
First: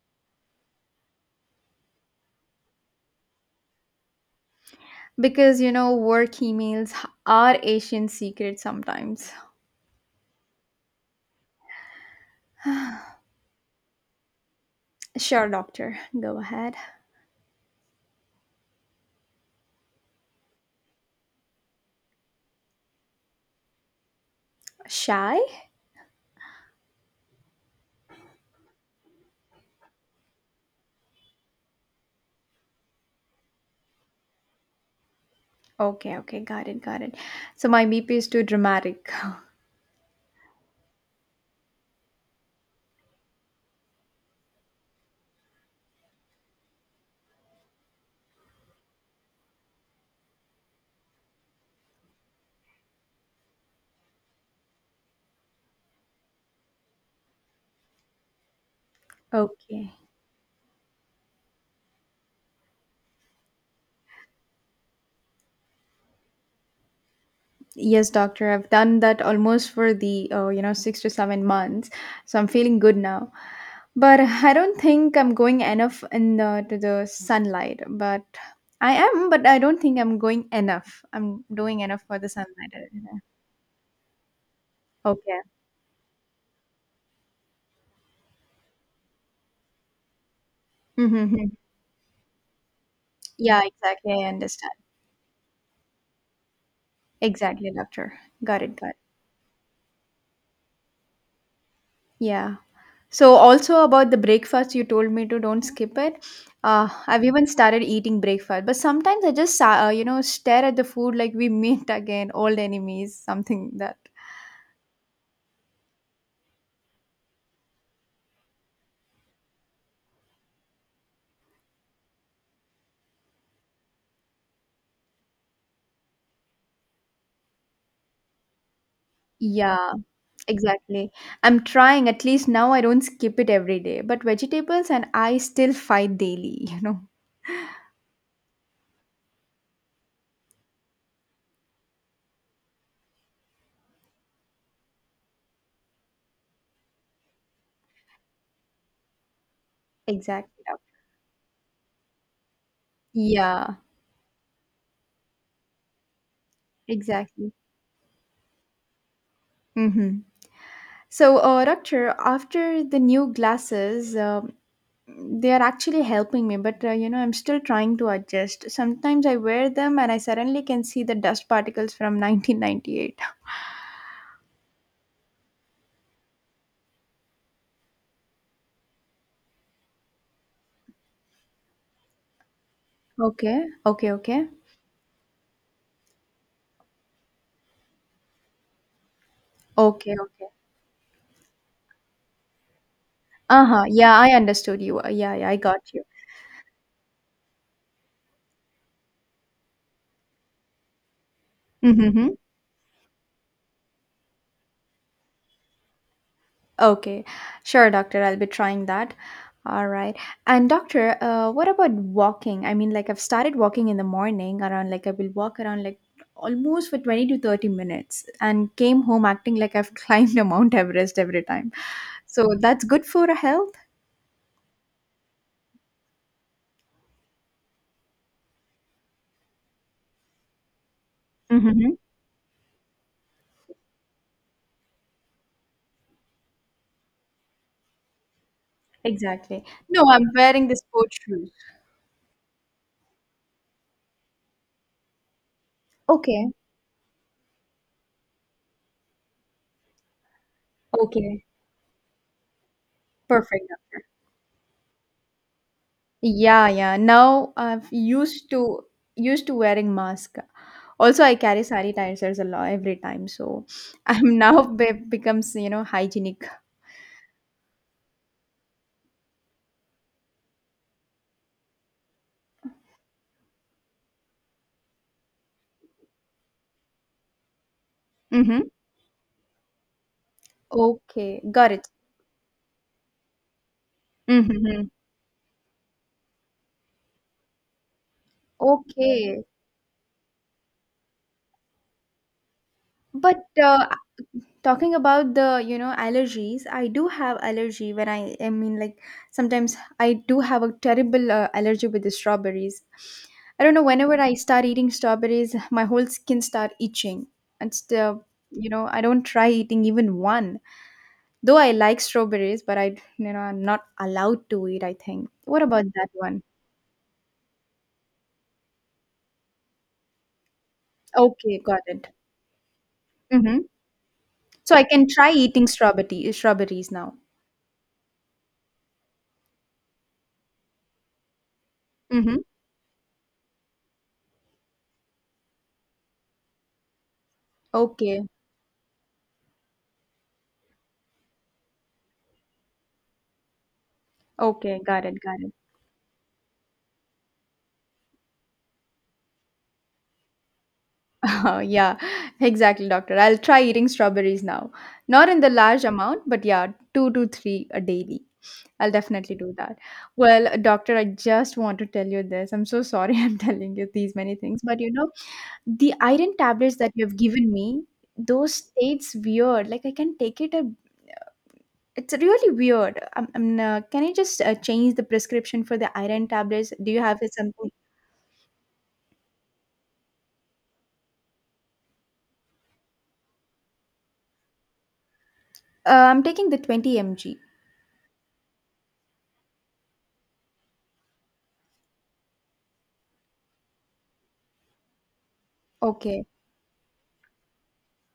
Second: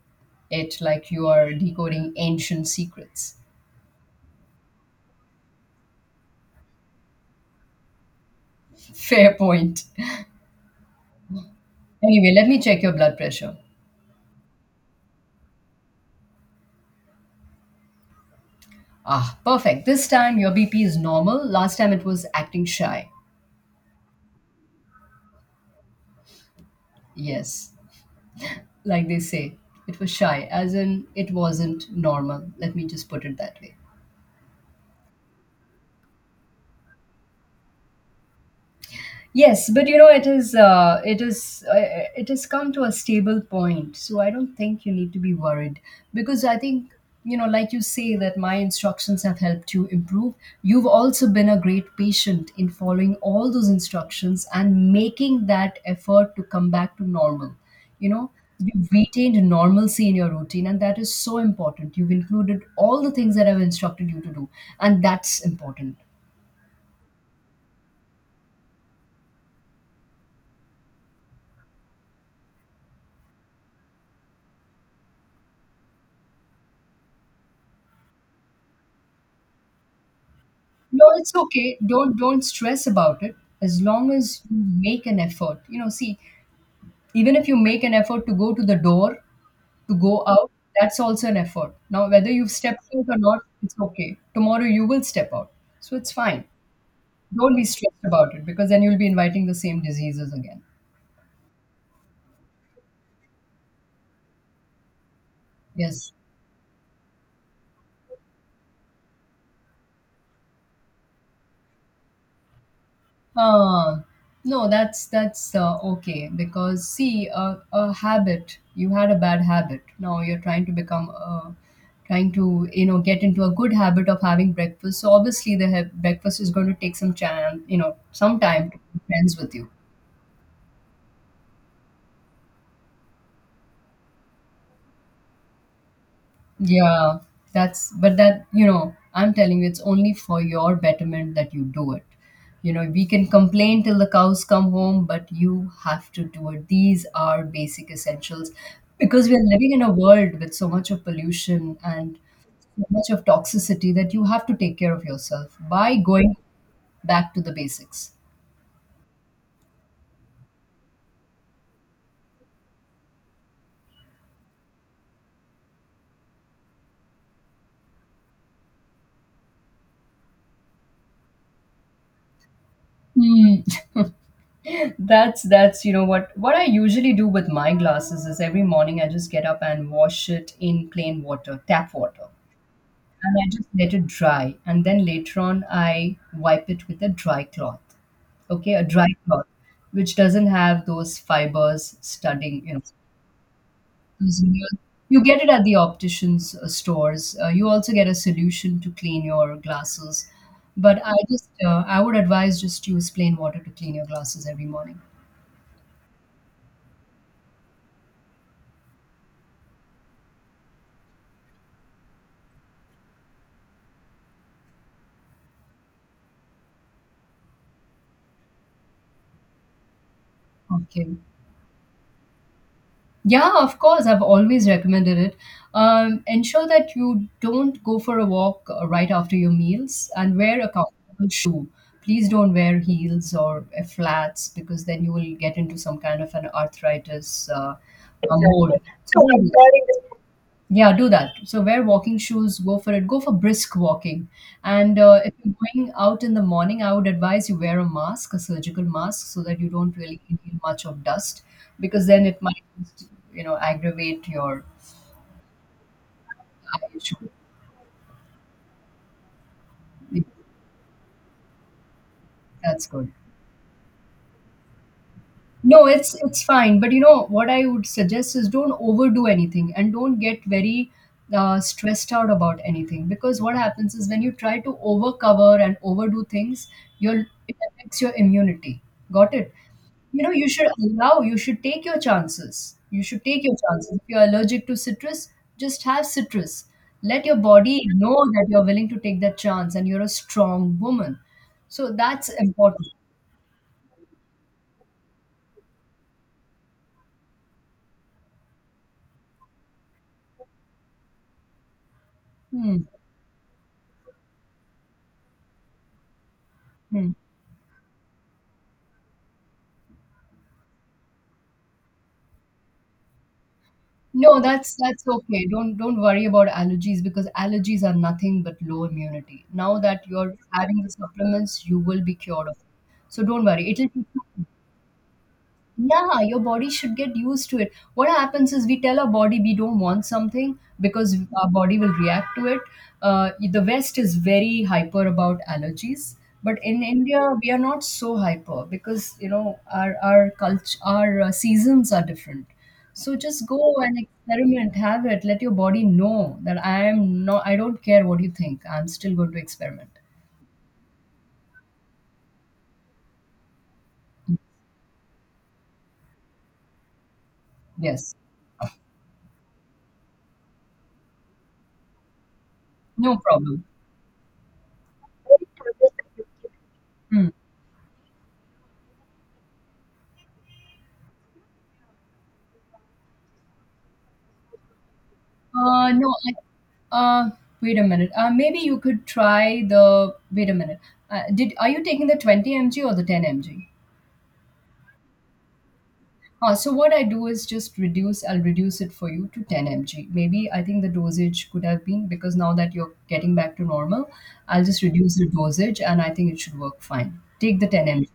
[SPEAKER 2] it like you are decoding ancient secrets.
[SPEAKER 1] because you know work emails are Asian secret sometimes.
[SPEAKER 2] Fair point. Anyway, let me check your blood pressure.
[SPEAKER 1] Sure, doctor. Go ahead.
[SPEAKER 2] Ah, perfect. This time your BP is normal. Last time it was acting shy.
[SPEAKER 1] Shy?
[SPEAKER 2] Yes, like they say, it was shy, as in it wasn't normal. Let me just put it that way.
[SPEAKER 1] Okay, okay, got it, got it. So my BP is too dramatic.
[SPEAKER 2] Yes, but you know it has come to a stable point. So I don't think you need to be worried because I think you know like you say that my instructions have helped you improve. You've also been a great patient in following all those instructions and making that effort to come back to normal. You know, you've retained
[SPEAKER 1] Okay.
[SPEAKER 2] normalcy in your routine and that is so important. You've included all the things that I've instructed you to do and that's important.
[SPEAKER 1] Yes, doctor, I've done that almost for the you know 6 to 7 months, so I'm feeling good now. But I don't think I'm going enough in to the sunlight. But I am, but I don't think I'm going enough.
[SPEAKER 2] No, it's
[SPEAKER 1] I'm
[SPEAKER 2] okay.
[SPEAKER 1] doing enough
[SPEAKER 2] Don't
[SPEAKER 1] for the
[SPEAKER 2] don't
[SPEAKER 1] sunlight.
[SPEAKER 2] stress about it. As long as you make an
[SPEAKER 1] Okay.
[SPEAKER 2] effort. You know, see, even if you make an effort to go to the door, to go out, that's
[SPEAKER 1] Mm-hmm.
[SPEAKER 2] also an
[SPEAKER 1] Mm-hmm.
[SPEAKER 2] effort. Now, whether you've stepped out or not,
[SPEAKER 1] Yeah,
[SPEAKER 2] it's
[SPEAKER 1] exactly.
[SPEAKER 2] okay.
[SPEAKER 1] I
[SPEAKER 2] Tomorrow
[SPEAKER 1] understand.
[SPEAKER 2] you will step out. So it's fine. Don't be
[SPEAKER 1] Exactly,
[SPEAKER 2] stressed
[SPEAKER 1] doctor.
[SPEAKER 2] about it
[SPEAKER 1] Got
[SPEAKER 2] because
[SPEAKER 1] it.
[SPEAKER 2] then
[SPEAKER 1] Got it.
[SPEAKER 2] you'll be inviting the same diseases again.
[SPEAKER 1] Yeah. So also about the breakfast, you told me to don't skip
[SPEAKER 2] Yes.
[SPEAKER 1] it. I've even started eating breakfast, but sometimes I just you know stare at the food like we meet again, old enemies, something that.
[SPEAKER 2] Uh, no, that's Okay because see, a habit you had a bad habit. Now you're trying to become trying to you know get into a good habit of having breakfast. So obviously the breakfast is going to take some time, you know, some time to be friends with you.
[SPEAKER 1] Yeah, exactly. I'm trying. At least now I don't skip it every day. But vegetables and I still fight daily. You know.
[SPEAKER 2] Yeah, that's but that you know, I'm telling you, it's only for your betterment that you do it. You know, we can complain till the cows come home, but you have to do it. These are basic essentials because we are living in a world with
[SPEAKER 1] Exactly.
[SPEAKER 2] so much of pollution and so much of
[SPEAKER 1] Yeah.
[SPEAKER 2] toxicity that you have to take care of yourself by going back to the
[SPEAKER 1] Exactly.
[SPEAKER 2] basics.
[SPEAKER 1] Mm-hmm. So, doctor, after the new glasses, they are actually helping me, but you know, I'm still trying to adjust. Sometimes I wear them and I suddenly can see the dust particles from 1998.
[SPEAKER 2] Hmm. That's you know what I usually do with my glasses is every morning I just get up and wash it in plain water, tap water, and I
[SPEAKER 1] Okay.
[SPEAKER 2] just let it
[SPEAKER 1] Okay. Okay.
[SPEAKER 2] dry. And then later on, I wipe it with a dry cloth. Okay, a dry cloth, which
[SPEAKER 1] Okay. Okay.
[SPEAKER 2] doesn't have those fibers studying, you know,
[SPEAKER 1] Uh-huh, yeah, I
[SPEAKER 2] those real.
[SPEAKER 1] understood you.
[SPEAKER 2] You
[SPEAKER 1] Yeah,
[SPEAKER 2] get
[SPEAKER 1] yeah,
[SPEAKER 2] it
[SPEAKER 1] I
[SPEAKER 2] at the
[SPEAKER 1] got you.
[SPEAKER 2] opticians' stores. You also get a solution to clean your glasses. But I just, I would
[SPEAKER 1] Mm-hmm.
[SPEAKER 2] advise just use plain water to clean your glasses every morning.
[SPEAKER 1] Okay. Sure, doctor, I'll be trying that. All right. And doctor, what about walking? I mean, like, I've started walking in the morning. Around like I will walk around like almost for 20 to 30 minutes and came home acting like I've climbed a Mount
[SPEAKER 2] Okay.
[SPEAKER 1] Everest every time. So that's good for a
[SPEAKER 2] Yeah,
[SPEAKER 1] health?
[SPEAKER 2] of course. I've always recommended it. Ensure that you don't go for a walk right after your meals and wear a comfortable shoe.
[SPEAKER 1] Mm-hmm.
[SPEAKER 2] Please don't wear heels or flats because then you will get into some kind of an arthritis mold. Exactly. So,
[SPEAKER 1] Exactly.
[SPEAKER 2] So,
[SPEAKER 1] No, I'm wearing the
[SPEAKER 2] yeah, do
[SPEAKER 1] sport
[SPEAKER 2] that.
[SPEAKER 1] shoes.
[SPEAKER 2] So wear walking shoes, go for it. Go for brisk walking. And if you're going out in the
[SPEAKER 1] Okay.
[SPEAKER 2] morning, I would advise you wear a mask, a surgical mask, so that you don't really inhale much of
[SPEAKER 1] Okay.
[SPEAKER 2] dust because then it might, you know,
[SPEAKER 1] Perfect.
[SPEAKER 2] aggravate your
[SPEAKER 1] Yeah,
[SPEAKER 2] eye
[SPEAKER 1] yeah.
[SPEAKER 2] issue.
[SPEAKER 1] Now I've used to used to wearing mask. Also, I carry sanitizers a lot
[SPEAKER 2] That's
[SPEAKER 1] every
[SPEAKER 2] good.
[SPEAKER 1] time, so I'm now be becomes you know
[SPEAKER 2] No, it's
[SPEAKER 1] hygienic.
[SPEAKER 2] fine. But you know what I would suggest is don't overdo anything and don't get very stressed out about anything because what happens is when you try to overcover and overdo things, you'll it affects your
[SPEAKER 1] Mm-hmm.
[SPEAKER 2] immunity. Got it? You know, you should allow, you
[SPEAKER 1] Okay,
[SPEAKER 2] should
[SPEAKER 1] got
[SPEAKER 2] take
[SPEAKER 1] it.
[SPEAKER 2] your chances. You should take your chances. If you're allergic to
[SPEAKER 1] Mm-hmm.
[SPEAKER 2] citrus, just have citrus. Let your body know that you're willing to take that
[SPEAKER 1] Okay,
[SPEAKER 2] chance and you're a strong woman. So that's important.
[SPEAKER 1] but talking about the you know allergies, I do have allergy when I mean, like, sometimes I do have a terrible allergy with the
[SPEAKER 2] Hmm.
[SPEAKER 1] strawberries. I don't know, whenever I start eating strawberries my whole skin start
[SPEAKER 2] Hmm.
[SPEAKER 1] itching. It's the, you know, I don't try eating even one, though I like strawberries, but I, you know, I'm not
[SPEAKER 2] No,
[SPEAKER 1] allowed to
[SPEAKER 2] that's
[SPEAKER 1] eat, I
[SPEAKER 2] that's
[SPEAKER 1] think.
[SPEAKER 2] okay.
[SPEAKER 1] What
[SPEAKER 2] Don't
[SPEAKER 1] about
[SPEAKER 2] don't
[SPEAKER 1] that
[SPEAKER 2] worry
[SPEAKER 1] one?
[SPEAKER 2] about allergies because allergies are nothing but low immunity. Now that you're having the
[SPEAKER 1] Okay,
[SPEAKER 2] supplements, you
[SPEAKER 1] got
[SPEAKER 2] will
[SPEAKER 1] it.
[SPEAKER 2] be cured of it. So don't
[SPEAKER 1] Mm-hmm.
[SPEAKER 2] worry. It'll take you
[SPEAKER 1] So I can try eating
[SPEAKER 2] yeah,
[SPEAKER 1] strawberry
[SPEAKER 2] your body
[SPEAKER 1] strawberries
[SPEAKER 2] should
[SPEAKER 1] now.
[SPEAKER 2] get used to it. What happens is we tell our body we don't want something because our body will react
[SPEAKER 1] Mm-hmm.
[SPEAKER 2] to it. The West is very hyper about allergies, but in India we are not so
[SPEAKER 1] Okay,
[SPEAKER 2] hyper because you know our culture, our seasons are different. So just go and experiment,
[SPEAKER 1] okay, got
[SPEAKER 2] have
[SPEAKER 1] it,
[SPEAKER 2] it.
[SPEAKER 1] got
[SPEAKER 2] Let your
[SPEAKER 1] it.
[SPEAKER 2] body know that I am not. I don't care what you think. I'm still going to experiment.
[SPEAKER 1] Oh, yeah, exactly, doctor, I'll try eating strawberries now. Not in the large amount, but yeah, two to three a
[SPEAKER 2] Yes,
[SPEAKER 1] daily. I'll definitely do that. Well, doctor, I just want to tell you this. I'm so sorry,
[SPEAKER 2] no
[SPEAKER 1] I'm
[SPEAKER 2] problem.
[SPEAKER 1] telling you these many things, but you know, the iron tablets that you have
[SPEAKER 2] Hmm.
[SPEAKER 1] given me, those tastes weird. Like, I can take it a, it's really weird. Am Can I just change the prescription for the
[SPEAKER 2] No,
[SPEAKER 1] iron tablets? Do
[SPEAKER 2] I,
[SPEAKER 1] you have something?
[SPEAKER 2] Wait a minute. Maybe you could try the. Wait a minute. Did Are you taking the 20 mg or the 10 mg?
[SPEAKER 1] I'm taking the
[SPEAKER 2] So what
[SPEAKER 1] 20
[SPEAKER 2] I do
[SPEAKER 1] mg.
[SPEAKER 2] is just reduce. I'll reduce it for you to 10 mg. Maybe I think the dosage could have been because now that you're getting back to normal, I'll just reduce the dosage and I
[SPEAKER 1] Okay.
[SPEAKER 2] think it should work fine. Take the 10 mg.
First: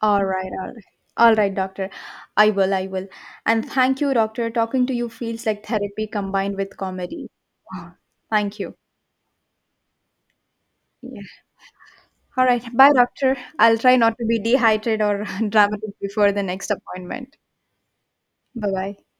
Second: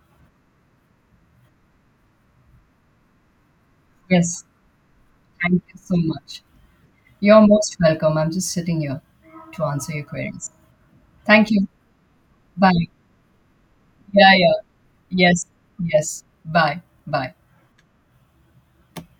[SPEAKER 1] All right, all right. All right, doctor. I will, I will. And thank you,
[SPEAKER 2] Yes.
[SPEAKER 1] doctor. Talking to you feels
[SPEAKER 2] Thank
[SPEAKER 1] like
[SPEAKER 2] you so
[SPEAKER 1] therapy
[SPEAKER 2] much.
[SPEAKER 1] combined with comedy.
[SPEAKER 2] You're most
[SPEAKER 1] Wow.
[SPEAKER 2] welcome. I'm just
[SPEAKER 1] Thank you.
[SPEAKER 2] sitting here to answer your queries.
[SPEAKER 1] Yeah.
[SPEAKER 2] Thank you.
[SPEAKER 1] All right.
[SPEAKER 2] Bye.
[SPEAKER 1] Bye, doctor. I'll try not to
[SPEAKER 2] Yeah,
[SPEAKER 1] be
[SPEAKER 2] yeah.
[SPEAKER 1] dehydrated or
[SPEAKER 2] Yes,
[SPEAKER 1] dramatic
[SPEAKER 2] yes.
[SPEAKER 1] before the next
[SPEAKER 2] Bye, bye.
[SPEAKER 1] appointment. Bye bye.